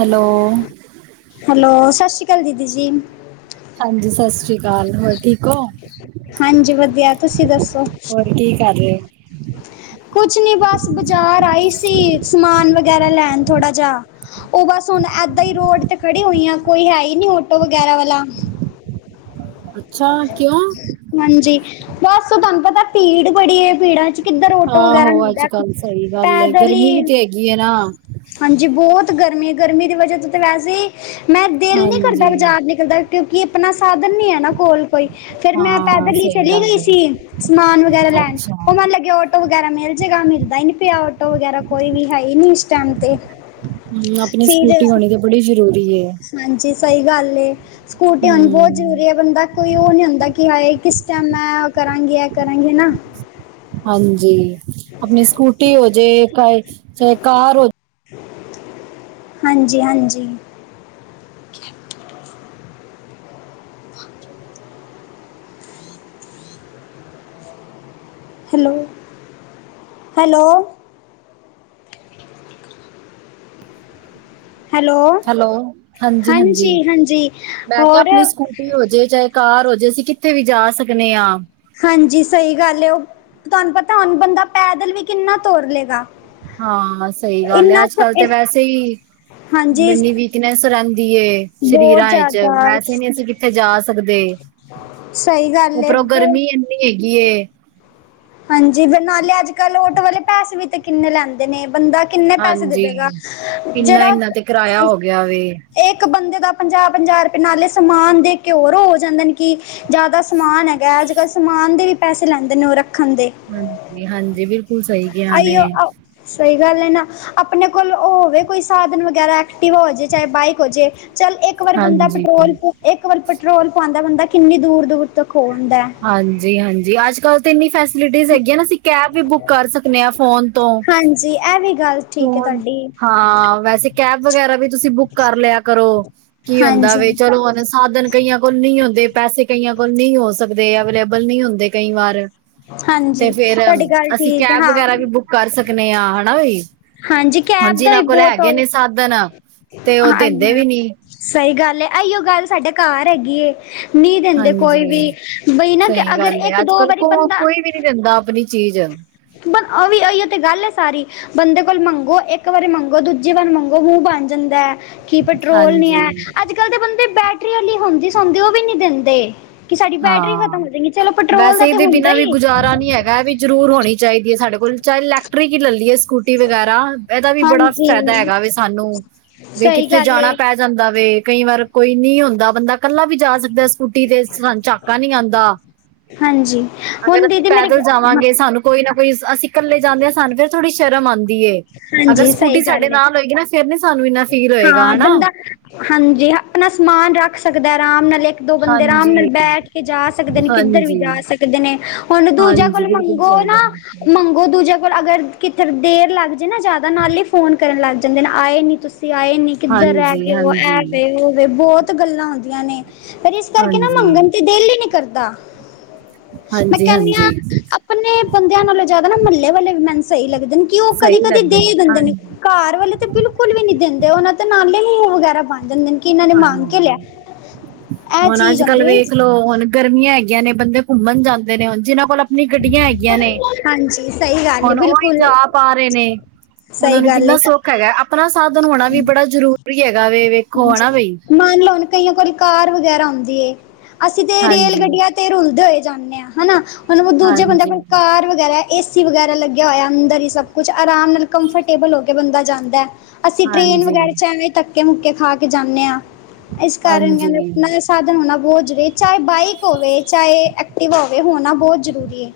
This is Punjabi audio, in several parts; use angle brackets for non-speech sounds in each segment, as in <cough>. ਹੈਲੋ। ਹੈਲੋ, ਸਸ ਸੀ ਕਾਲ ਦੀਦੀ ਜੀ। ਹਾਂਜੀ। ਸਸ ਰੀ ਕਾਲ। ਹੋਰ ਠੀਕ ਓ। ਹਾਂਜੀ ਵਧੀਆ ਤੁਸੀਂ ਦੱਸੋ ਹੋਰ ਕੀ ਕਰ ਰੇ ਓ? ਕੁਛ ਨੀ ਬਸ ਬਜ਼ਾਰ ਆਈ ਸੀ। ਸਮਾਨ ਵਗੈਰਾ ਲੈਣ ਥੋੜ੍ਹਾ ਜਾ ਉਹ ਬਸ ਹੁਣ ਏਦਾਂ ਈ ਰੋਡ ਤੇ ਖੜੀ ਹੋਈ ਆ। ਕੋਈ ਹੈ ਈ ਨੀ ਔਟੋ ਵਗੈਰਾ ਵਾਲਾ। ਅੱਛਾ ਕਿਉਂ? ਹਾਂਜੀ। ਬਸ ਤਵਾਨੂੰ ਪਤਾ ਪੀੜ ਬੜੀ ਐਂ ਪੀੜਾਂ ਚ ਕਿੱਧਰ ਔਟੋ ਵਗੈਰਾ ਆਹੋ ਮਿਲਦੈ ਪੈਦਲ ਗਰਮੀ ਈ। ਵੀ ਤੇ ਕਿ ਏ ਨਾ ਹਾਂਜੀ, ਬਹੁਤ ਗਰਮੀ। ਗਰਮੀ ਦੀ ਵਜ੍ਹ ਤੋਂ ਤੇ ਵੈਸੇ ਈ ਮੈਂ ਦਿਲ ਨੀ ਕਰਦਾ ਹਾਂਜੀ ਬਜ਼ਾਰ ਨਿਕਲ ਤੇ। ਕਿਉਂਕਿ ਅਪਣਾ ਸਾਧਨ ਨੀ ਹੈ ਨਾ ਕੋਲ। ਕੋਈ ਫੇਰ ਮੈਂ ਹਾਂ ਪੈਦਲ ਈ ਸਹੀ ਚਲੀ ਗੱਲ ਗਈ ਹੈ ਸੀ ਸਮਾਨ ਵਗੈਰਾ ਲੈਣ ਅੱਛਾ ਉਹ ਮੈਨੂੰ ਲੱਗਿਆ ਔ ਆਟੋ ਵਗੈਰਾ ਮਿਲ ਜੇ ਗਾ। ਮਿਲਦਾ ਈ ਨੀ ਪਿਆ ਆਟੋ ਵਗੈਰਾ ਕੋਈ ਵੀ ਹੈ ਈ ਨੀ ਇਸ ਟਾਈਮ ਤੇ ਹੂੰ ਆਪਣੀ ਫਿਰ ਸਕੂਟੀ ਹੋਣੀ ਤੇ ਬੜੀ ਜ਼ਰੂਰੀ ਏ ਹਾਂਜੀ ਸਹੀ ਗੱਲ ਏ ਸਕੂਟੀ ਹੋਣੀ ਬਹੁਤ ਹਮ ਜ਼ਰੂਰੀ ਏ। ਬੰਦਾ ਕੋਈ ਉਹ ਨੀ ਹੁੰਦਾ। ਕਿ ਹਾਏ ਕਿਸ ਟਾਈਮ ਮੈਂ ਉਹ ਕਰਾਂਗੀ ਇਹ ਕਰਾਂਗੀ ਨਾ। ਹਾਂਜੀ, ਆਪਣੀ ਸਕੂਟੀ ਹੋਜੇੇ, ਚਾਹ- ਚਾਹੇ ਕਾਰ ਹੋ ਜੇ ਹਾਂਜੀ - ਹਾਂਜੀ। <inaudible> Hello - hello. ਹੈਲੋ ਹੈਲੋ, ਹਾਂਜੀ- ਹਾਂਜੀ ਹਾਂਜੀ ਮੈਂ ਕਿਹਾ ਆਪਣੀ ਹੋਰ ਸਕੂਟੀ ਹੋ ਜੇ ਚਾਹੇ ਕਾਰ ਹੋ ਜੇ ਅਸੀਂ ਕਿੱਥੇ ਵੀ ਜਾ ਸਕਨੇ ਆ। ਹਾਂਜੀ ਸਹੀ ਗੱਲ ਏ। ਉਹ ਤੁਹਾਨੂੰ ਪਤਾ ਹੁਣ ਬੰਦਾ ਪੈਦਲ ਵੀ ਕਿੰਨਾ ਤੁਰ ਲਏਗਾ। ਹਾਂ---ਸਹੀ ਗੱਲ ਏ ਇੰਨਾ ਅੱਜ ਕੱਲ ਤੇ ਵੈਸੇ ਈ। ਹਾਂਜੀ ਬੀਨੀ ਵੀਕਨੈਸ ਰਹਿੰਦੀ ਏ ਬਹੁਤ ਸਰੀਰਾਂ ਵਿੱਚ, ਜ਼ਿਆਦਾ ਵੈਸੇ ਨਹੀਂ ਅਸੀਂ ਕਿੱਥੇ ਜਾ ਸਕਦੇ। ਸਹੀ ਗੱਲ ਏ ਬੋ ਨੀ ਹੈਗੀ ਏ। ਹਾਂਜੀ ਬ- ਨਾਲੇ ਅੱਜ- ਕੱਲ ਆਟੋ ਵਾਲੇ ਪੈਸੇ ਵੀ ਤਾਂ ਕਿੰਨੇ ਨੇ ਬੰਦਾ ਕਿੰਨੇ ਪੈਸੇ ਦੇ - ਹਾਂਜੀ। ਦੇਗਾ ਜਿਹੜਾ ਇੰਨਾ-ਇੰਨਾ ਤੇ ਕਿਰਾਇਆ ਹੋ ਗਿਆ ਵੇ। ਇਕ ਬੰਦੇ ਦਾ ਪੰਜਾਹ -ਪੰਜਾਹ ਰੁਪਏ ਨਾਲੇ ਸਮਾਨ ਦੇ ਕੇ ਹੋਰ ਹੋ ਜਾਂਦੇ ਨੇ ਕਿ ਜ਼ਿਆਦਾ ਸਮਾਨ ਹੈਗਾ। ਅੱਜ ਕੱਲ੍ਹ ਸਮਾਨ ਦੇ ਵੀ ਪੈਸੇ ਲੈਂਦੇ ਨੇ ਉਹ ਰੱਖਣ ਦੇ ਹਾਂਜੀ, ਹਾਂਜੀ ਬਿਲਕੁਲ ਸਹੀ ਗਿਆ ਜੇ, ਆਈਓ ਸਹੀ ਗੱਲ ਏ ਨਾ ਆਪਣੇ ਕੋਲ ਉਹ ਹੋਵੇ ਕੋਈ ਸਾਧਨ ਵਗੈਰਾ ਐਕਟਿਵ ਹੋ ਜੇ, ਚਾਹੇ ਬਾਈਕ ਹੋ ਜੇ ਚੱਲ ਇੱਕ ਇੱਕ ਵਾਰ ਬੰਦਾ ਹਾਂਜੀ। ਪੈਟਰੋਲ, ਇੱਕ ਵਾਰ ਪੈਟਰੋਲ ਪਾਂਦਾ ਬੰਦਾ ਕਿੰਨੀ ਦੂਰ ਦੂਰ ਤੱਕ ਹੋ ਆਂਦਾ। ਹਾਂਜੀ- ਹਾਂਜੀ ਅੱਜ ਕੱਲ੍ਹ ਤੇ ਇੰਨੀ ਫੈਸ ਫੈਸਲਿਟੀਜਹ ਹੈਗੀਆਂ ਨਾ ਅਸੀਂ ਕੈਬ ਵੀ ਬੁੱਕ ਕਰ ਸਕਦੇ ਆਂ ਫੋਨ ਤੋਂ ਹਾਂਜੀ, ਇਹ ਵੀ ਗੱਲ ਠੀਕ ਹੈ ਤੁਹਾਡੀ ਹਾਂ, ਵੈਸੇ ਕੈਬ ਵਗੈਰਾ ਵੀ ਤੁਸੀਂ ਬੁੱਕ ਕਰ ਲਿਆ ਕਰੋ। ਕੀ ਹੁੰਦਾ ਹਾਂਜੀ ਵੇ ਚਲੋ ਹੁਣ ਅਸ ਸਾਧਨ ਕਈਆਂ ਕੋਲ ਨਹੀਂ ਹੁੰਦੇ। ਪੈਸੇ ਕਈਆਂ ਕੋਲ ਨਹੀਂ ਹੋ ਸਕਦੇ ਅਵੇਲੇਬਲ ਨਹੀਂ ਹੁੰਦੇ ਕਈ ਵਾਰ ਤੇ ਹਾਂਜੀ ਫੇਰ ਤੁਹਾਡੀ ਗੱਲ ਅਸੀਂ ਠੀਕ ਹੈ ਕੈਬ ਹਾਂ ਵਗੈਰਾ ਵੀ ਬੁੱਕ ਕਰ ਸਕਨੇ ਆ। ਹਨਾ ਬਈ। ਹਾਂਜੀ ਹੁਣ ਕੈਬ ਦਾ ਵੀ ਜਿਨਾਂ ਕੋਲ ਬਹੁਤ ਹਾਂ ਹੈਗੇ ਨੇ ਸਾਧਨ ਤੇ ਉਹ ਹਾਂ ਦਿੰਦੇ ਵੀ ਨੀ ਸਹੀ ਗੱਲ ਏ। ਆਈਓ ਗੱਲ ਸਾਡੇ ਘਰ ਹੈਗੀ। ਨਹੀਂ ਦਿੰਦੇ ਕੋਈ ਹਾਂਜੀ ਵੀ। ਬਈ ਨਾ ਕੇ ਅਗਰ ਇੱਕ ਦੋ ਵਾਰੀ ਹੁਣ ਬੰਦਾ ਕੋਈ ਵੀ ਨੀ ਦਿੰਦਾ ਆਪਣੀ ਚੀਜ਼ ਪਰ ਅਵਂਵੀ ਇਹੇ ਤਾਂ ਗੱਲ ਹੈ ਸਾਰੀ। ਬੰਦੇ ਕੋਲ ਮੰਗੋ। ਇੱਕ ਵਾਰੀ ਮੰਗੋ, ਦੂਜੀ ਵਾਰ ਮੰਗੋ, ਮੂੰਹ ਬਣ ਜਾਂਦਾ ਹੈ। ਕਿ ਪੈਟਰੋਲ ਨੀ ਹਾਂਜੀ ਹੈ ਅੱਜ, ਕੱਲ ਦੇ ਬੰਦੇ ਬੈਟਰੀ ਆਲੀ ਹੁੰਦੀ ਸੌਦੀ ਉਹ ਵੀ ਨੀ ਦਿੰਦੇ ਕਿ ਸਾਡੀ ਬੈਟਰੀ ਖਤਮ ਹਾਂ ਹੋ ਜਾਏਗੀ ਚਲੋ ਪੈਟਰੋਲ ਦਾ ਵੈਸੇ ਤੇ ਇਹਦੇ ਹੁੰਦਾ ਬਿਨਾਂ ਵੀ ਹੀ ਗੁਜ਼ਾਰਾ ਨੀ ਹੈਗਾ ਵੀ ਜ਼ਰੂਰ ਹੋਣੀ ਚਾਹੀਦੀ ਹੈ। ਸਾਡੇ ਕੋਲ ਚਾਹੇ ਇਲੈਕਟ੍ਰਿਕ ਹੀ ਲੈਲਈਏ ਸਕੂਟੀ ਵਗੈਰਾ ਇਹਦਾ ਵੀ ਬੜਾ ਫਾਇਦਾ ਹਾਂਜੀ ਹੈਗਾ ਵੇ ਸਾਨੂੰ ਸਹੀ ਗੱਲ ਏ। ਰਹਿ ਜਾਂਦਾ ਵੇ ਕਈ ਵਾਰ ਕੋਈ ਨੀ ਹੁੰਦਾ। ਬੰਦਾ ਇਕੱਲਾ ਵੀ ਜਾ ਸਕਦਾ ਸਕੂਟੀ ਤੇ ਚਾਕਾ ਨੀ ਆਂਦਾ, ਹਾਂਜੀ ਅਗਰ ਹੁਣ ਅਸੀਂ ਦੀਦੀ ਮੇਰੇ ਪੈਦਲ ਜਾਵਾਂਗੇ? ਸਾਨੂੰ ਕੋਈ ਨਾ ਕੋਈ ਅਸੀਂ ਇਕੱਲੇ ਜਾਂਨੇ ਆ ਸਾਨੂੰ ਫੇਰ ਥੋੜੀ ਸ਼ਰਮ ਆਉਂਦੀਏ ਅਗਰ ਹਾਂਜੀ ਸਹੀ ਸਕੂਟੀ ਸਾਡੇ ਗੱਲ ਏ ਨਾਲ ਹੋਏਗੀ ਨਾ ਫੇਰ ਨੀ ਸਾਨੂੰ ਇੰਨਾ ਫੀਲ ਹੋਏਗਾ ਹਾਂ ਹੈ ਨਾ। ਬੰਦਾ ਹਾਂਜੀ, ਅਪਨਾ ਸਮਾਨ ਰਾੱਖ ਸਕਦੈ ਆਰਾਮ ਨਾਲ ਏੱਕ ਦੋ ਬੰਦੇ ਆਰਾਮ ਨਾਲ ਹਾਂਜੀ। ਬੈਠ ਕੇ ਜਾ ਸਕਦੇ ਨੇ, ਕਿੱਧਰ ਵੀ ਜਾ ਹਾਂਜੀ, ਸਕ ਕਦੇ ਨੇ, ਹੋਨ ਦੂਜਾ ਹਾਂਜੀ ਕੋਲ ਬਿਲਕੁਲ ਮੰਗੋ ਸਹੀ ਨਾ ਗੱਲ ਹੈ। ਮੰਗੋ ਦੂਜਯਾਂ ਕੋਲ ਅਗਰ ਕਿੱਥੇ ਦੇਰ ਲਾੱਗ ਜੇ ਨਾ ਜਾਦਾ ਨਾਲੇ ਫੋਨ ਕਰਨ ਲਾੱਗ ਜਾਂਦੇ, ਆਏ ਨੀ ਤੁਸ ਤੁਸੀ ਆਏ ਨੀ ਕਿੱਧਰ ਹਾਂਜੀ, ਰੈਗੇ ਓ, ਐ ਹਾਂਜੀ, ਵੇ ਓ ਵੇ ਬੋਤ ਗੱਲਾਂ ਹੁੰਦੀਆਂ ਨੇ। ਫੇਰ ਇਸ ਕਾਰਕੇ ਨਾ ਹਾਂਜੀ, ਮੰਗਨ ਤੇ ਦੇਲ ਈ ਨੀ ਕਰਦਾ। ਮੈਂ ਹਾਂਜੀ, ਕੈਨੀ ਆ ਹਾਂਜੀ। ਅਪਨੇ ਬੰਦੇਆਂ ਨਾਲੋਂ ਜਾਦਾ ਨਾ ਮੱਲੇ ਵਾਲੇ ਵੀ ਮੈਨੂੰ ਸਈ ਲੱਗਦੇ ਨੇ। ਕੀ ਓ ਸਹੀ ਕਦੀ-ਕਦੀ ਲੱਗਦੇ ਦੇ ਦੇਂਦੇ ਨੇ ਹਾਂਜੀ। ਘਾਰ ਵਾਲੇ ਤੇ ਬਿਲਕੁਲ ਵੀ ਨੀ ਦੇਂਦੇ, ਓਨਾਂ ਤੇ ਨਾਲੇ ਮੂੰ ਵਗੈਰਾ ਬਨ ਜਾਂਦੇਨ। ਹਾਂਜੀ, ਇਹ ਹੋਨ ਚੀਜ਼ ਅੱਜ-ਕੱਲ ਹੁੰਦੀ ਹੈ। ਵੇਖਲੋ ਹੋਨ ਗਰਮੀਆਂ ਹੈਗੀਆਂ ਨੇ ਬੰਦੇ ਘੁੰਮਨ ਜਾਂਦੇ ਨੇ, ਹੋਨ ਜਿਨਾਂ ਕੋਲ ਅਪਨੀ ਗੱਡੀਆਂ ਹੈਗੀਆਂ ਨੇ। ਹਾਂਜੀ ਸਹੀ ਗੱਲ ਹੈ, ਹੋਨ ਓਈ ਬਿਲਕੁਲ ਜਾ ਪਾ ਰੇ ਨੇ। ਸਹੀ ਓਨਾਂ ਨੂੰ ਗੱਲ ਕਿੰਨਾ ਏ ਸੋੱਖ ਹੈਗੈ, ਆਪਨਾ ਸਾਧਨ ਹੋਣਾ ਵੀ ਬੜਾ ਜਰੂਰੀ ਹੈਗਾ ਵੇ, ਵੇਖੋ ਹਣਾ ਹਾਂਜੀ ਮੰਨ ਲੋ ਹੁਨ ਕਈਆਂ ਕੋਲ ਕਾਰ ਵਗੈਰਾ ਹੁੰਦੀ ਏ, ਅਸੀ ਤੇ ਰੇਲ ਹਾਂਜੀ ਗੱਡੀਆਂ ਤੇ ਰੁਲਦੇ ਹੋਏ ਜਾਂਨੇ ਆ, ਹਨਾ। ਹੁਨ ਦੂਜੇ ਬੰਦੇਆਂ ਹਾਂਜੀ ਕੋਲ ਕਾਰ ਵਗੈਰੈ, ਏਸੀ ਵਗੈਰੈ ਲੱਗੇ ਲੱਗੇਆ ਹੋਯਾ ਅੰਦਰ ਈ ਸਭ ਕੁਛ, ਆਰਾਮ ਨਾਲ ਕੰਫਰਟੇਬਲ ਹੋ ਕੇ ਬੰਦਾ ਜਾਂਦੈ। ਅਸੀ ਟ੍ਰੇਨ ਹਾਂਜੀ ਵਗੈਰਾ ਚ ਐਵੇਂ ਧੱਕੇ, ਮੁੱਕੇ ਖਾ ਕੇ ਜਾਂਨੇ ਆਂ ਐਸ ਕਾਰਨ ਹਾਂਜੀ ਕੈਂਦੇ <unintelligible> ਸਾਧਨ ਹੋਨਾ ਬੋਤ ਜ਼ ਚਾਏ ਬਾਈਕ ਹੋਵੇ, ਚਾਏ ਐਕਟਿਵਾ ਹੋਵੇ, ਹੋਨਾ ਬੋਤ ਜ਼ਰੂਰੀ ਏ।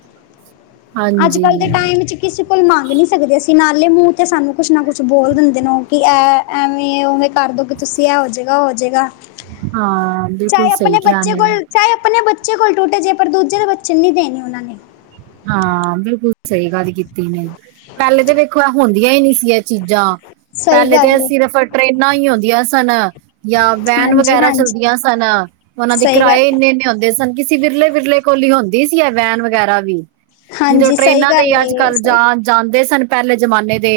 ਅੱਜ-ਕੱਲ ਦੇ ਹਾਂਜੀ ਟਾਈਮ ਵਿੱਚ ਕਿਸੇ ਕੋਲ ਮੰਗ ਨੀ ਸਕਦੇ ਅਸੀ, ਨਾਲੇ ਮੂੰ ਤੇ ਸਾਨੂੰ ਕੁਛ ਨਾ ਕੁਛ ਬੋਲ ਦਿੰਦੇ ਨੇ ਓ ਕਿ ਐ ਐਵੇਂ ਉਵੇਂ ਕਾਰਦੋ ਗੇ ਤੁਸੀ, ਐ ਹੋ ਜੇਗਾ, ਓ ਹੋ ਜੇਗਾ। ਹਾਂ, ਬਿਲਕੁਲ ਸਈ ਕੇਆ ਨੇ। ਚਾਏ ਅਪਨੇ ਬੱਚੇ ਕੋਲ ਟੁੱਟ ਜੇ, ਪਰ ਦੂਜੇ ਦੇ ਬੱਚੇ ਨੂੰ ਨੀ ਦੇਨੀ ਓਨਾਂ ਨੇ। ਹਾਂ, ਬਿਲਕੁਲ। ਸਈ ਗੱਲ ਕੀਤੀ ਨੇ, ਪੈਲੇ ਤੇ ਵੇਖੋ ਐ ਹੁੰਦੀਆਂ ਈ ਨੀ ਸੀ ਐ ਚੀਜ਼ਾਂ ਸਹੀ ਪੈਲੇ ਗੱਲ ਤੇ ਏ ਸਿਰਫ਼ ਟਰੇਨਾਂ ਈ ਹੁੰਦੀਆਂ ਸਨ ਯਾ ਵੈਨ ਹਾਂਜੀ ਵਗੈਰਾ ਹਾਂਜੀ ਚੱਲਦੀਆਂ ਸਨ। ਓਨਾਂ ਦੇ ਸਹੀ ਗੱਲ ਕਿਰਾਏ ਇੰਨੇ-ਇੰਨੇ ਹੁੰਦੇ ਸਨ ਕਿਸੀ ਵਿਰਲੇ-ਵਿਰਲੇ ਕੋਲ ਈ ਹੋਂਦੀ ਸੀ ਐ ਵੈਨ ਵਗੈਰਾ ਵੀ। ਨੀ ਤੋ ਹਾਂਜੀ ਸਹੀ ਟਰੇਨਾਂ ਤੇ ਈ ਗੱਲ ਏ ਅੱਜ-ਕੱਲ ਸਹੀ ਜਾਂ ਜਾਂਦੇ ਸਨ। ਪੈਲੇ ਜਮਾਨੇ ਦੇ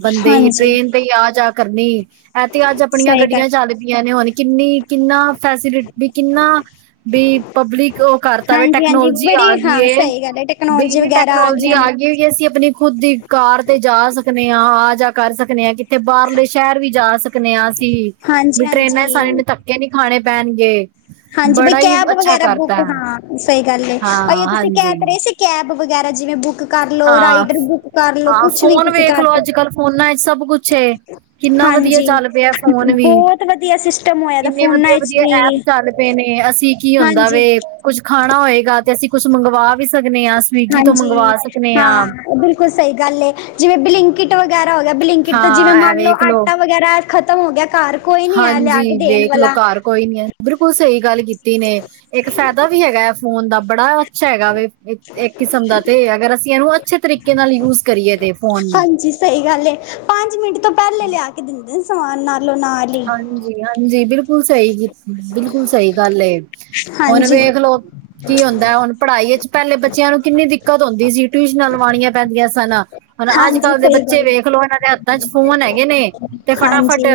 ਬੰਦੇ ਈ ਹਾਂਜੀ ਟ੍ਰੇਨ ਤੇ ਈ ਆ-ਜਾ ਕਰਨੀ ਐ ਤੇ ਅੱਜ ਅਪਣੀਆਂ ਸਹੀ ਗੱਡੀਆਂ ਗੱਲ ਚੱਲ ਪਿਆਂ ਨੇ ਹੋਨ ਕਿੰਨੀ ਕਿੰਨਾ ਫੈਸਿਲੀ ਵੀ ਕਿੰਨਾ ਬੀ ਪਬਲਿਕ ਓ ਕਾਰਤਾ ਵੇ, ਹਾਂਜੀ ਹਾਂਜੀ ਟੈਕਨੋਲਜੀ ਬੜੀ ਆ ਗੀ ਹਾਂ ਏ। ਸਹੀ ਗੱਲ ਹੈ ਬੀ ਟੈਕਨੋਲੋਜੀ ਇੰਨੀ ਵਗੈਰਾ ਟੈਕਨੋਲਜੀ ਗਈਆਂ ਨੇ ਆ ਗੀ ਕਿ ਅਸੀ ਅਪਨੀ ਖੁਦ ਦੀ ਕਾਰ ਤੇ ਜਾ ਸਕਨੇ ਆਂ, ਆ-ਜਾ ਕਾਰ ਸਕਨੇ ਆ ਕਿ ਤੇ ਬਾਰਲੇ ਸ਼ੈਰ ਵੀ ਜਾ ਸਕਨੇ ਆ ਅਸੀ, ਹਾਂਜੀ ਵੀ ਟਰੇਨਾਂ ਹਾਂਜੀ <unintelligible> ਧੱਕੇ ਨੀ ਖਾਣੇ ਪੈਨਗੇ। ਹਾਂਜੀ, ਬਈ ਕੈਬ ਵਗੈਰਾ ਬੁੱਕ ਹਾਂ ਸਈ ਗੱਲ ਏ, ਅਈਓ ਹਾਂ ਤੁਸੀ ਕੈ ਹਾਂਜੀ ਤੇ ਰਏ ਸੀ। ਕੈਬ ਵਗੈਰਾ ਜਿਵੇਂ ਬੁੱਕ ਕਰ ਲਓ ਹਾਂ, ਰਾਈਡਰ ਬੁੱਕ ਕਰ ਲਓ ਹਾਂ ਕੁਛ ਵੀ ਫੋਨ ਤੁਸੀਂ ਕਰ ਵੇਖਲੋ। ਸਕ ਅੱਜ-ਕੱਲ ਫੋਨਾਂ ਏੱਚ ਸਭ ਕੁਛ ਏ। ਕਿੰਨਾ ਵਧੀਆ ਹਾਂਜੀ ਚੱਲ ਪੇਐ ਫੋਨ ਵੀ, ਬਹੁਤ ਵਧੀਆ ਸਿਸਟਮ ਹੋਇਆ ਦਾ ਕਿੰਨੇ ਫੋਨਾਂ ਵਿੱਚ ਵਦੀਆ-ਵਦੀਆ ਵੀ ਐਪ ਚੱਲ ਪ ਪੇ ਨੇ, ਅਸੀਂ ਕੀ ਹੁੰਦਾ ਵੇ ਹਾਂਜੀ ਕੁੱਛ ਖਾਣਾ ਹੋਏਗਾ, ਤੇ ਅਸੀਂ ਕੁਛ ਮੰਗਵਾ ਵੀ ਸਕਨੇ ਆਂ ਸਵੀਗੀ ਤੋ ਹਾਂਜੀ ਮੰਗਵਾ ਸਕ ਹਾਂ, ਬਿਲਕੁਲ ਸਈ ਗੱਲ ਏ, ਜਿਵੇਂ ਬਿਲਿੰਕ ਬਲਿੰਕਿਟ ਵਗੈਰਾ ਹੋ ਗੇਆ, ਬਲਿੰਕਿਟ ਤੋਂ ਜਿਵੇਂ ਹਾਂ ਇਹ ਮੰਨ ਲੋ ਵੇਖ ਆਟਾ ਵਗੈਰਾ ਖਤਮ ਹੋ ਗੇਆ ਘਰ ਕੋਈ ਨੀ ਆਇਆ ਹਾਂਜੀ, ਲਿਆ ਕੇ ਦੇਣ ਵੇਖਲੋ ਵਾਲਾ ਘਰ ਕੋਈ ਨੀ ਐ, ਬਿਲਕੁਲ ਸਈ ਗੱਲ ਕੀਤੀ ਨੇ ਏੱਕ ਫੈਦਾ ਵੀ ਹੈਗੈ ਫੋਨ ਦਾ ਬੜਾ ਅੱਛਾ ਹੈਗਾ ਵੇ ਏ ਏੱਕ ਕਿਸਮ ਦਾ ਤੇ ਅਗਰ ਅਸੀਂ ਐਨੂੰ ਅੱਛੇ ਤਰੀਕੇ ਤਰੀਕੇ ਨਾਲ ਯੂਜ ਕਰੀਏ ਤੇ ਫੋਨ ਨੂੰ ਹਾਂਜੀ ਸਹੀ ਗੱਲ ਏ, ਪੰਜ ਮਿੰਟ ਤੋਂ ਪਹਿਲੇ ਲਿਆ ਕੇ ਦਿੰਦੇ ਨੇ ਸਮਾਨ ਨਾਲੋਂ ਨਾਲ। ਹੀ ਹਾਂਜੀ- ਹਾਂਜੀ, ਬਿਲਕੁਲ ਸਹੀ ਕੀ, ਬਿਲਕੁਲ ਸਹੀ ਗੱਲ ਏ। ਹੁਣ ਹਾਂਜੀ ਵੇਖ ਲਓ ਕੀ ਹੁੰਦਾ, ਪੜ੍ਹਾਈ ਵਿੱਚ ਪਹਿਲੇ ਬੱਚਿਆਂ ਨੂੰ ਕਿੰਨੀ ਦਿੱਕਤ ਹੁੰਦੀ ਸੀ, ਟਿਊਸ਼ਨਾਂ ਲਵਾਉਣੀਆਂ ਪੈਂਦੀਆਂ ਸਨ ਹੁਣ ਅੱਜ- ਹਾਂਜੀ ਕੱਲ੍ਹ ਦੇ ਸਹੀ ਬੱਚੇ ਗੱਲ ਏ ਵੇਖ ਲੋ, ਇਹਨਾਂ ਦੇ ਹੱਥਾਂ 'ਚ' ਫੋਨ ਹੈਗੇ ਨੇ ਤੇ ਹਾਂਜੀ, ਫਟਾਫਟ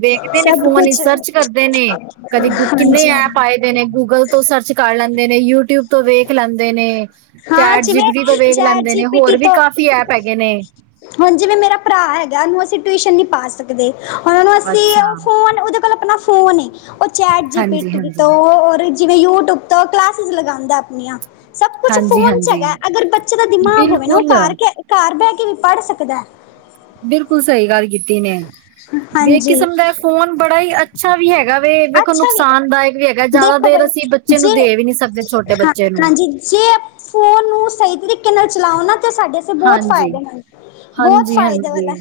ਦੇੇਖਦੇ ਨੇ ਸਭ ਫੋਨ ਹੀ ਕੁਛ ਸਰਚ ਕਰਦੇ ਨੇ ਕਦੀ ਗੁ ਕਿੰਨੇ ਹਾਂਜੀ ਹਾਂਜੀ। ਐਪ ਆਏ ਦੇ ਨੇ, ਗੂਗਲ ਤੋਂ ਸਰਚ ਕਰ ਲੈਂਦੇ ਨੇ, ਯੂਟਿਊਬ ਤੋਂ ਵੇਖ ਲੈਂਦੇ ਨੇ ਹਾਂ ਚੈਟ ਜਿਵੇਂ ਜੀਬੀਟੀ ਤੋਂ ਵੇਖ ਚੈਟ ਲੈਂਦੇ ਜੀ ਨੇ, ਪੀ ਹੋਰ ਟੀ ਵੀ ਤੋਂ ਕਾਫ਼ੀ ਐਪ ਹੈਗੇ ਨੇ ਹੁਣ ਜਿਵੇਂ ਮੇਰਾ ਭਰਾ ਹੈਗਾ, ਉਹਨੂੰ ਅਸੀਂ ਟਿਊਸ਼ਨ ਨਹੀਂ ਪਾ ਸਕਦੇ, ਹੁਣ ਉਹ ਨੂੰ ਅਸੀਂ ਅੱਛਾ ਉਹ ਫੋਨ ਉਹ ਦੇ ਕੋਲ ਆਪਣਾ ਫੋਨ ਏ, ਉਹ ਚੈਟ ਜੀ ਹਾਂਜੀ ਪਿਟੀ ਹਾਂਜੀ ਤੋਂ ਜਿਵੇਂ ਯੂਟਿਊਬ ਤੋਂ ਕਲਾਸਿਸ ਲਗਾਦਾ ਆਪਣੀਆਂ ਸਭ ਕੁਛ ਹਾਂਜੀ ਫੋਨ 'ਚ' ਹਾਂਜੀ ਹੈਗਾ, ਅਗਰ ਬੱਚੇ ਦਾ ਦਿਮਾਗ ਹੋਵੇ ਨਾ, ਉਹ ਬਿਲਕੁਲ ਘਰ ਬਹਿ ਕੇ ਵੀ ਪੜ ਸਕਦਾ। ਬਿਲਕੁਲ ਸਹੀ ਗੱਲ ਕੀਤੀ ਨੇ, ਬੇ ਹਾਂਜੀ, ਕਿਸਮ ਦਾ ਫੋਨ ਬੜਾ ਹੀ ਅੱਛ ਅੱਛਾ ਵੀ ਹੈਗਾ ਵੇ, ਵੇਖੋ ਅੱਛਾ ਵੀਗਾ ਨੁਕਸਾਨਦਾਇਕ ਵੀ ਹੈਗਾ, ਜਿਆਦਾ ਦੇਖੋ ਦੇਰ ਬਾਈ ਅਸੀਂ ਬੱਚੇ ਨੂੰ ਜੇ ਦੇ ਵੀ ਨੀ ਸਕਦੇ ਛੋਟੇ ਹਾਂ ਬੱਚੇ ਨੂੰ ਹਾਂਜੀ ਜੇ ਫੋਨ ਨੂੰ ਸਹੀ ਤਰੀਕੇ ਨਾਲ ਚਲਾਓ ਨਾ ਤੇ ਸਾਡੇ ਤੇ ਬਹੁਤ ਹਾਂਜੀ ਫਾਇਦੇ ਹਨ, ਬਹੁਤ ਹਾਂਜੀ ਫਾਇਦੇ ਹਾਂਜੀ ਵਾਲਾ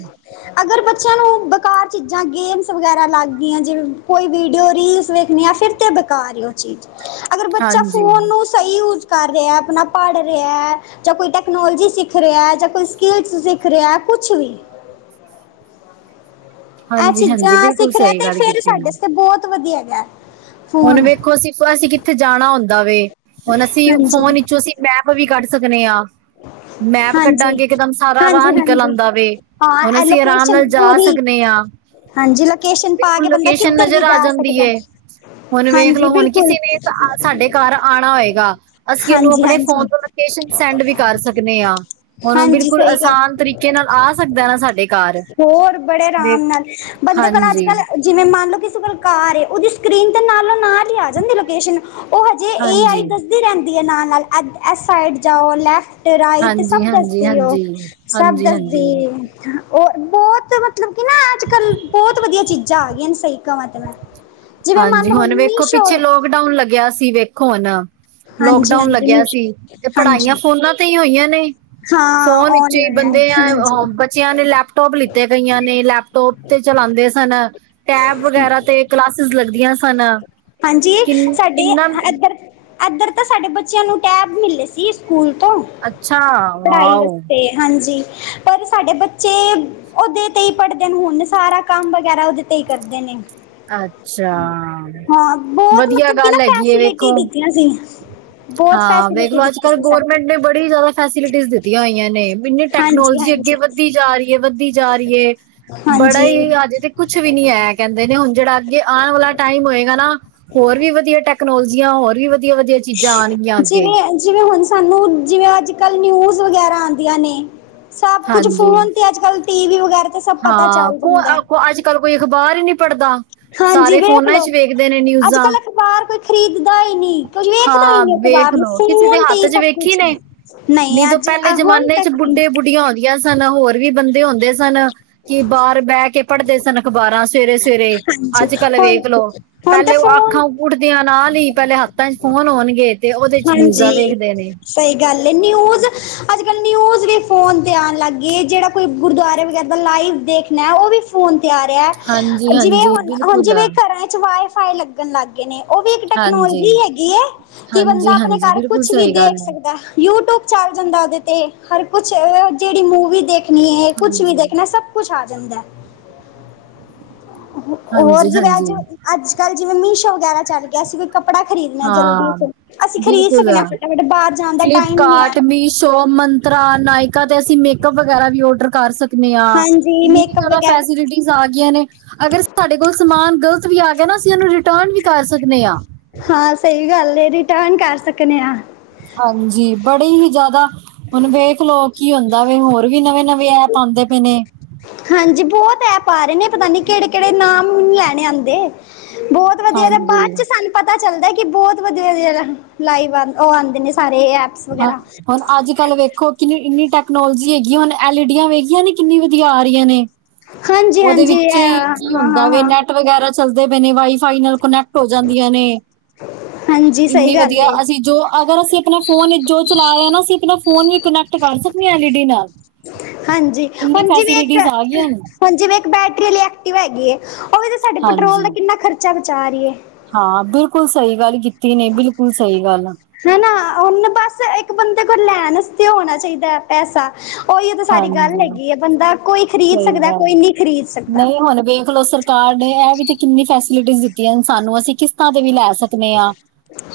ਅਗਰ ਬੱਚਿਆਂ ਨੂੰ ਬੇਕਾਰ ਚੀਜ਼ਾਂ, ਗੇਮਸ ਵਗੈਰਾ ਲੱਗ ਗਈਆਂ ਜਿਵੇਂ ਕੋਈ ਵੀਡੀਓ ਰੀਲੀਜ਼ ਵੇਖਣੀਆਂ, ਫਿਰ ਤੇ ਬੇਕਾਰ ਹੀ ਏ ਉਹ ਚੀਜ਼, ਅਗਰ ਬੱਚਾ ਹਾਂਜੀ ਫੋਨ ਨੂੰ ਸਹੀ ਯੂਜ ਕਰ ਰਿਹਾ, ਆਪਣਾ ਪੜ੍ਹ ਰਿਹਾ ਜਾਂ ਕੋਈ ਟੈਕਨੋਲਜਜੀ ਸਿੱਖ ਰਿਹਾ ਜਾਂ ਕੋਈ ਸਕਿੱਲਸ ਸਿੱਖ ਰਿਹਾ, ਕੁਛ ਵੀ ਆ ਹਾਂਜੀ ਹਾਂਜੀ ਚੀਜ਼ਾਂ ਬਿਲਕੁਲ ਸਿੱਖ ਰਿਹਾ ਸਹੀ ਤੇ ਗੱਲ ਫਿਰ ਕੀਤੀ ਇਹਨੂੰ ਸਾਡੇ ਤੇ ਬਹੁਤ ਵਧੀਆ ਹੈਗਾ। ਹੁਣ ਫੋਨ ਵੇਖੋ ਅਸੀਂ ਫਰਸ ਕਿੱਥੇ ਜਾਣਾ ਹੁੰਦਾ ਵੇ ਹੁਣ ਅਸੀਂ ਹਾਂਜੀ ਫੋਨ ਵਿੱਚੋਂ ਅਸੀਂ ਮੈਪ ਵੀ ਕੱਢ ਸਕਦੇ ਆਂ ਮੈਪ ਹਾਂਜੀ, ਕੱਢਾਂਗੇ, ਇਕਦਮ ਸਾਰਾ ਰਾਹ ਹਾਂਜੀ, ਨਿਕਲ ਆਉਂਦਾ ਹਾਂਜੀ ਵੇ ਹੁਣ ਹਾਂ ਐ ਅਸੀਂ ਆਰਾਮ ਲੋਕੇਸ਼ਨ ਨਾਲ ਜਾ ਪੂਰੀ ਸਕਦੇ ਆਂ ਹਾਂਜੀ, ਲੋਕੇਸ਼ਨ ਪਾ ਕੇ ਬੰਦਾ ਅੱਛਾ ਕਿੱਧਰ ਵੀ ਨਜ਼ਰ ਆ ਜਾ ਜਾਂਦੀ ਸਕਦਾ। ਏ। ਹੁਣ ਵੇਖ ਹਾਂਜੀ ਲਓ ਹੁਣ ਬਿਲਕੁਲ, ਕਿਸੇ ਨੇ ਸਾਡੇ ਘਰ ਆਣਾ ਹੋਏਗਾ, ਅਸੀਂ ਉਹਨੂੰ ਹਾਂਜੀ, ਆਪਣੇ ਫੋਨ ਹਾਂਜੀ, ਤੋਂ ਲ ਲੋਕੇਸ਼ਨ ਸੈਂਡ ਵੀ ਕਰ ਸਕਦੇ ਆ, ਹੁਣ ਹਾਂਜੀ ਬਿਲਕੁਲ ਸਹੀ ਗੱਲ ਆਸਾਨ ਤਰੀਕੇ ਨਾਲ ਆ ਸਕਦਾ ਨਾ ਸਾਡੇ ਘਰ। ਹੋਰ ਬੜੇ ਆਰਾਮ ਵੇਖ ਨਾਲ, ਬੰਦੇ ਕੋਲ ਅੱਜ- ਹਾਂਜੀ ਕੱਲ੍ਹ ਜਿਵੇਂ ਮੰਨ ਲਓ ਕਿ ਇਸ ਕੋਲ ਕਾਰ ਏ, ਉਹਦੀ ਸਕਰੀਨ 'ਤੇ ਨਾਲੋਂ ਨਾ ਹੀ ਆ ਜਾਂਦੀ ਲੋਕੇਸ਼ਨ ਉਹ ਹਜੇ ਆਈ ਹਾਂਜੀ ਹਾਂਜੀ ਦੱਸਦੀ ਰਹਿੰਦੀ ਹੈ ਨਾਲ -ਨਾਲ ਇਸ ਸਾਈਡ ਜਾਓ ਲੈਫਟ ਰਾਈਟ ਹਾਂਜੀ ਸਭ ਹਾਂਜੀ ਦੱਸਦੀ ਓ, ਹਾਂਜੀ ਸਭ ਦੱਸਦੀ ਹਾਂਜੀ ਏ। ਹੋਰ ਬਹੁਤ ਮਤਲਬ ਕਿ ਨਾ ਅੱਜ- ਕੱਲ੍ਹ, ਬਹੁਤ ਵਧੀਆ ਚੀਜ਼ਾਂ ਆ ਗਈਆਂ ਨੇ ਸਹੀ ਕਵਾਂ ਤੇ ਮੈਂ ਜਿਵੇਂ ਮੰਨ ਹਾਂਜੀ, ਲਓ ਹੁਣ ਵੇਖੋ ਮੀਸ਼ੋ ਪਿੱਛੇ ਲੋਕਡਾਊਨ ਲੱਗਿਆ ਸੀ ਵੇਖੋ ਹੁਨ ਹਾਂਜੀ ਲੋਕਡਾਊਨ ਹਾਂਜੀ ਲੱਗਿਆ ਮੀਸ਼ੋ ਸੀ ਤੇ ਪੜ੍ਹਾਈਆਂ ਹਾਂਜੀ ਫੋਨਾਂ ਤੇ ਹੀ ਹੋਈਆਂ ਨੇ। ਹਾਂ ਫੋਨ ਵਿੱਚ ਹੀ ਔਨਲਾਈਨ ਬੰਦਿਆਂ, ਹਾਂਜੀ ਬੱਚਿਆਂ ਨੇ ਲੈਪਟੋਪ ਲਿੱਤੇ ਆ ਕਈਆਂ ਨੇ ਲੈਪ ਟੋਪ ਤੇ ਚਲਾਂਦੇ ਸਨ, ਟੈਬ ਵਗੈਰਾ ਤੇ ਕਲਾਸ ਸ ਲੱਗਦੀਆਂ ਸਨ, ਕਿੰਨ- ਕਿੰਨਾ ਐਧਰ ਤਾਂ ਸਾਡੇ ਬੱਚਿਆਂ ਨੂੰ ਟੈਬ ਮਿਲੇ ਸੀ ਸਕੂਲ ਤੋਂ ਅੱਛਾ ਪੜ੍ਹਾਈ ਵਾਓ ਵਸਤੇ, ਹਾਂਜੀ। ਪਰ ਸਾਡੇ ਬੱਚੇ ਓਦੇ ਤੇ ਈ ਪੜ੍ਹਦੇ ਨੇ ਹੁਨ, ਸਾਰਾ ਕੰਮ ਵਗੈਰਾ ਓਦੇ ਤੇ ਈ ਕਰਦੇ ਨੇ। ਅੱਛਾ ਹਾਂ, ਬਹੁਤ ਵਧੀਆ ਮਤਲਬ ਕਿ ਨਾ ਗੱਲ ਹੈਗੀ ਏ ਫੈਸੱਲਿਟੀ ਵੇਖੋ ਦਿੱਤੀਆਂ ਸੀ। ਬਹੁਤ ਹਾਂ, ਫੈਸਿਲਿਟੀ ਵੇਖਲੋ ਅੱਜ ਦਿੱਤੀ -ਕੱਲ੍ਹ ਸੀ ਸਾਡੀ ਗੌਰਮੈਂਟ ਨੇ ਬੜੀ ਜ਼ਿਆਦਾ ਫੈਸਿਲਿਟੀਸ ਦਿੱਤੀਆਂ ਹੋਈਆਂ ਨੇ, ਮਿੰ ਹਾਂਜੀ ਟੈਕਨੋਲਜੀ ਅੱਗੇ ਹਾਂਜੀ ਵਧੀ ਜਾ ਰੀ ਏ, ਵੱਧੀ ਜਾ ਰੀ ਏ ਬੜਾ ਹਾਂਜੀ ਈ ਅਜੇ ਤੇ ਕੁਛ ਵੀ ਨੀ ਐ ਕੈਂਦੇ ਨੇ ਹੁਨ। ਜੇੜਾ ਅੱਗੇ ਆਣ ਵਾਲਾ ਟਾਈਮ ਹੋਏਗਾ ਨਾ ਹੋਰ ਵੀ ਵਧੀਆ ਟੈਕਨੋਲਜੀਆਂ ਹੋਰ ਵੀ ਵਧ ਵਧੀਆ-ਵਧੀਆ ਚੀਜਾਂ ਆਨਗੀਆਂ ਅੱਗੇ। ਜਿਵੇਂ ਜਿਵੇਂ ਹੁਣ ਸਾਨੂੰ ਜਿਵੇਂ ਅੱਜ-ਕਲ ਨਿਊਜ ਵਗੈਰਾ ਆਂਦੀਆਂ ਨੇ ਸਭ ਕੁਛ ਹਾਂਜੀ ਫੋਨ ਤੇ ਅੱਜ-ਕਲ ਹਾਂ, ਕੋ ਅ ਕੋ ਅੱਜ-ਕੱਲ ਕੋਈ ਅਖਬਾਰ ਈ ਨੀ ਪੜਦਾ। ਸਾਰੇ ਫੋਨਾਂ ਚ ਵੇਖਦੇ ਨੇ ਨਿਊਜਾਂ। ਅਖਬਾਰ ਕੋਈ ਖਰੀਦਦਾ ਈ ਨਈ। ਕੋਈ ਵੇਖਦਾ ਈ ਹਾਂ ਨਈ ਵੇਖ ਅਖ਼ਬਾਰ ਨੂੰ, ਲਓ ਕਿਸੇ ਦੇ ਫੋਨ ਤੇ ਹੱਥ ਹੀ 'ਚ ਸਭ ਵੇਖੀ ਕੁਛ, ਨੇ ਨਈ ਅੱਜ ਆਂ ਹੁਣ ਤੱਕ ਤੇ ਯਾਰ ਸਾਡੇ ਨਾਲ ਹੋਰ ਵੀ ਬੰਦੇ ਹੋੰਦੇ ਸਨ। ਕਿ ਬਾਹਰ ਬੈ ਕੇ ਪੜਦੇ ਸਨ ਅਖਬਾਰਾਂ ਸਵੇਰੇ-ਸਵੇਰੇ, ਹਾਂਜੀ ਅੱਜ-ਕੱਲ ਹੁਣ ਵੇਖ ਲੋ ਹੁਣ ਤਾਂ ਪੈਲੇ ਫੋਨ ਅਖਾਂ ੳਠਦੇਆਂ ਨਾਲ ਈ ਪੈਲੇ ਹੱਥ ਹਥਾਂ ਚ ਫੋਨ ਹੋਨਗੇ ਤੇ ੳਦੇ ਚ ਨਿਊਜਾਂ ਵੇਖਦੇ ਨੇ। ਸਈ ਗੱਲ ਏ। ਨਿਊਜ, ਅੱਜ-ਕੱਲ ਨਿਊਜ ਵੀ ਫੋਨ ਤੇ ਆਨ ਲਗ ਗੀਏ ਜੇੜਾ ਕੋਈ ਗੁਰਦੁਆਰੇ ਵਗੈਰਾ ਦਾ ਲਾਈਵ ਦੇਖਨਾ, ੳਵੀ ਫੋਨ ਤੇ ਆ ਰਿਆ। ਹਾਂਜੀ ਜਿਵੇਂ ਹਾਂਜੀ ਹੁਣ, ਹੁਣ ਬਿਲਕੁਲ ਜਿਵੇਂ ਘਰਾਂ ਚ ਵਾਏ-ਫਾਏ ਲੱਗਣ ਲੱਗ ਗਏ ਨੇ ੳਵੀ ਏਕ ਹਾਂਜੀ ਟੈਕਨੋਲਜੀ ਹੈਗੀ ਏ ਕਿ ਬੰਦਾ ਹਾਂਜੀ ਅਪਣੇ ਹਾਂਜੀ ਘਰ ਬਿਲਕੁਲ ਕੁੱਛ ਵੀ ਸਹੀ ਦੇਖ ਗੱਲ ਹੈ ਸਕਦਾ। ਯੂ ਟੂਬ ਚਲ ਜਾਂਦਾ ਓਦੇ ਤੇ ਹਰ ਕੁਛ ਅ ਜੇੜੀ ਮੂਵੀ ਦੇਖ ਨੀ ਏ, ਕੁਛ ਵੀ ਹਾਂਜੀ ਦੇਖਨਾ ਸਭ ਕੁਛ ਆ ਜਾਂਦਾ। ਹੋ ਹੋਰ ਹਾਂਜੀ ਜਿਵੇਂ ਅੱਜ, ਹਾਂਜੀ ਅੱਜ-ਕੱਲ ਜਿਵੇਂ ਮੀਸ਼ੋ ਵਗੈਰਾ ਚਲ ਗਿਆ ਅਸੀ ਵੀ ਕੱਪੜਾ ਖਰੀਦਨਾ ਜਰੂਰੀ ਐ ਹਾਂ ਫੇਰ ਅਸੀ ਖਰੀਦ ਬਿਲਕੁਲ ਸਕਨੇ ਆ। ਫਟਾਫਟ ਬਾਹਰ ਜਾਨ ਦਾ ਟਾਈਮ ਨੀ ਐ। ਤਰਾ, ਨਾਇਕਾ ਤੇ ਅਸੀਂ ਮੇਕਅਪ ਵਗੈਰਾ ਵੀ ਔਡਰ ਕਰ ਸਕਨੇ ਆਂ ਹਾਂਜੀ ਇਨੀ ਮੇਕਅਪ ਜਾਦਾ ਵਗੈਰਾ ਫੈਸਿਲਿਟੀ ਆ ਗੀਆਂ ਨੇ ਅਗਰ ਸਾਡੇ ਕੋਲ ਸਮਾਨ ਗਲਤ ਵੀ ਆ ਗਿਆ ਨਾ ਅਸੀ ੳਨੂੰ ਰਿਟਰਨ ਵੀ ਕਰ ਸਕਨੇ ਆਂ। ਹਾਂ, ਸਈ ਗੱਲ ਏ, ਰਿਟਰਨ ਕਰ ਸਕਨੇ ਆਂ। ਹਾਂਜੀ, ਬੜੀ ਈ ਜਾਦਾ ਹੁਣ ਵੇਖ ਲੋ ਕੀ ਹੁੰਦਾ ਵੇ ਹੋਰ ਵੀ ਨਵੇ-ਨਵੇ ਐਪ ਆਂਦੇ ਪਏ ਨੇ। ਹਾਂਜੀ, ਬੋਤ ਐਪ ਆ ਰਏ ਨੇ, ਪਤਾ ਨੀ ਕੇੜੇ-ਕੇੜੇ, ਨਾਮ ਵੀ ਨੀ ਲੈਣੇ ਆਂਦੇ, ਬੋਤ ਵਧੀਆ, ਵਧੀਆ ਹਾਂਜੀ ਬਾਦ ਚ ਸਾਨੂੰ ਪਤਾ ਚੱਲਦਾ ਕਿ ਬੋਤ ਵਧੀਆ, ਵਧੀਆ ਲਾਈਵ ਆਂਦੇ ਓਹ ਆਂਦੇ ਨੇ ਸਾਰੇ ਐਪ। ਹਾਂ, ਹੁਣ ਅੱਜ-ਕੱਲ ਵੇਖੋ ਕਿਨੀ ਇਨੀ ਟੈਕਨੋਲਜੀ ਹੈਗੀ ਏ, ਹੁਨ ਐਲ ਈਡੀਆਂ ਵੇਖੀਆਂ ਨੇ ਕਿਨੀ ਵਧੀਆ ਆ ਰਈਆਂ ਨੇ। ਹਾਂਜੀ ੳਦੇ ਹਾਂਜੀ ਵਿੱਚੋ ਈ, ਹਾਂ ਕੀ ਹੁੰਦਾ ਹਾਂ ਵੇ, ਹਾਂ ਨੈਟ ਵਗੈਰਾ ਚੱਲਦੇ ਪਏ ਨੇ ਵਾਈ-ਫਾਈ ਨਾਲ ਕੋਨੈਕਟ ਹੋ ਜਾਂਦੀਆਂ ਨੇ, ਹਾਂਜੀ ਸਹੀ ਇਨੇ ਗੱਲ ਵਧੀਆ ਏ ਅਸੀ ਜੋ ਅਗਰ ਅਸੀ ਅਪਨੇ ਫੋਨ ਇਚ ਜੋ ਚਲਾ ਰਏ ਆ ਨਾ ਅਸੀ ਫੋਨ ਵੀ ਕਨੈਕਟ ਕਰ ਸਕਨੇ ਆਂ ਐਲ ਈ ਡੀ ਨਾਲ, ਹਾਂਜੀ ਇਨੀ ਹੁਣ ਜਿਵੇਂ ਇੱਕ ਫੈਸਿਲਿਟੀਜ ਆ ਗਈਆਂ ਅਨ। ਹੁਣ ਜਿਵੇਂ ਇਕ ਬੈਟਰੀ ਆਲੀ ਐਕਟਿਵਾ ਹੈਗੀ ਏ, ੳਹ ਵੀ ਤੇ ਸਾਡੇ ਪੈਟਰੋਲ ਹਾਂਜੀ ਦਾ ਕਿਨਾ ਖਰਚਾ ਬਚਾ ਰਈ ਏ। ਹਾਂ, ਬਿਲਕੁਲ ਸਹੀ ਗੱਲ ਕੀਤੀ ਨੇ, ਬਿਲਕੁੱਲ ਸਹੀ ਗੱਲ। ਹੈਨਾ, ਹੁਨ ਬਸ ਇੱਕ ਬੰਦੇ ਕੋਲ ਲੈਣ ਅਸਤੇ ਹੋਨਾ ਚਈਦਾ। ਪੈਸਾ, ੳਈੳ ਤੇ ਸਾਰੀ ਗੱਲ ਹਾਂਜੀ ਹੈਗੀ ਏ, ਬੰਦਾ ਕੋਈ ਖਰੀਦ ਸਕਦਾ ਕੋਈ ਨਈ ਖਰੀਦ ਸਕਦਾ। ਹੋਨ ਵੇਖ ਲੋ ਸਰ ਕਾਰ ਨੇ ਐ ਵੀ ਤੇ ਕਿਨੀ ਫੈਸਿਲਿਟੀਜ ਦਿੱਤੀਆਂ ਨੇ ਸਾਨੂੰ ਅਸੀ ਕਿਸਤਾਂ ਤੇ ਵੀ ਲੈ ਸਕ ਸਕਨੇ ਆਂ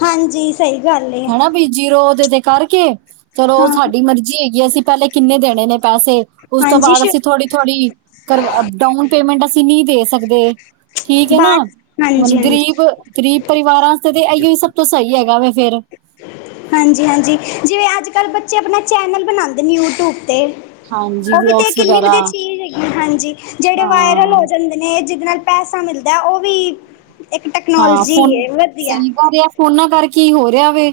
ਹਾਂਜੀ ਸਹੀ ਗੱਲ ਏ ਹੈਨਾ ਬੀ, ਜੀਰੋ ਓਦੇ ਤੇ ਕਰਕੇ ਚਲੋ ਹਾਂ ਸਾਡੀ ਮਰਜੀ ਹੈਗੀ ਏ ਅਸੀ ਪੈਲੇ ਕਿਨੇ ਦੇਣੇ ਨੇ ਪੈਸੇ, ੳਸ ਤੋਂ ਹਾਂਜੀ ਬਾਦ ਸ਼ ਅਸੀ ਥੋੜੀ ਥੋੜੀ ਡਾਉਨ ਪੇਮੈਂਟ ਅਸੀ ਨਈ ਦੇ ਸਕਦੇ। ਠੀਕ ਐ ਨਾ, ਬਾਅਦ ਹੁਣ ਹਾਂਜੀ ਹਾਂਜੀ ਗਰੀਬ ਗਰੀਬ ਪਰਿਵਾਰਾ ਸਤੇ ਐਈਓ ਸਭ ਤੋਂ ਸਈ ਹੈਗਾ ਵੇ ਫੇਰ ਹਾਂਜੀ-ਹਾਂਜੀ, ਜਿਵੇਂ ਅੱਜ-ਕੱਲ ਬੱਚੇ ਆਪਣਾ ਚੈਨਲ ਬਣਾਦੇ ਯੂਟੁਬ ਤੇ ਹਾਂਜੀ ਓਵੀ ਤੇ ਵਲੋਗਸ ਕਿੰਨੀ ਵਗੈਰਾ ਵਧੀਆ ਚੀਜ਼ ਹੈਗੀ ਹਾਂਜੀ, ਜੇੜੇ ਵਾਯਰਲ ਹਾਂ ਹੋ ਜਣ ਨੇ, ਜਿਦੇ ਨਾਲ ਪੈਸਾ ਮਿਲਦਾ ਓਵੀ, ਏਕ ਟੈਕਨੋਲੋਜੀ ਏ ਵਧੀਆ ਫੋਨਾ ਕਾਰਕਈ ਹੋ ਰੇਆ ਵੇ,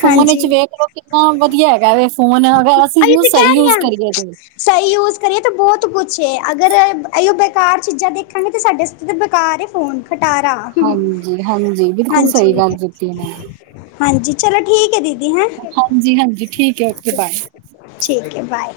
ਫੋਨ ਹਾਂਜੀ ਚ ਵੇਖ ਲੋ ਕਿੰਨਾ ਵਧੀਆ ਹੈਗਾ ਵੇ ਫੋਨ ਅਗਰ ਅਸੀ ਏਨੂੰ ਸਹੀ ਯੂਸ ਕਰੀਏ ਤੇ ਸਈ ਯੂਸ ਕਰੀਏ ਤੇ ਬੋਤ ਕੁਛ ਏ, ਅਗਰ, ਏਈਓ ਬੇਕਾਰ ਚੀਜ਼ਾਂ ਦੇਖਾਂਗੇ ਤੇ ਸਾਡੇ ਤੇ ਬੇਕਾਰ ਏ ਫੋਨ, ਖਟਾਰਾ ਹਾਂਜੀ-ਹਾਂਜੀ, ਬਿਲਕੁਲ ਸਈ ਹਾਂਜੀ ਗੱਲ ਕੀਤੀ ਨੇ ਹਾਂਜੀ ਚਲੋ ਠੀਕ ਐ ਦੀਦੀ ਹੈ। ਹਾਂਜੀ-ਹਾਂਜੀ, ਠੀਕ ਐ ਓਕੇ ਬਾਏ। ਠੀਕ ਐ ਬਾਏ।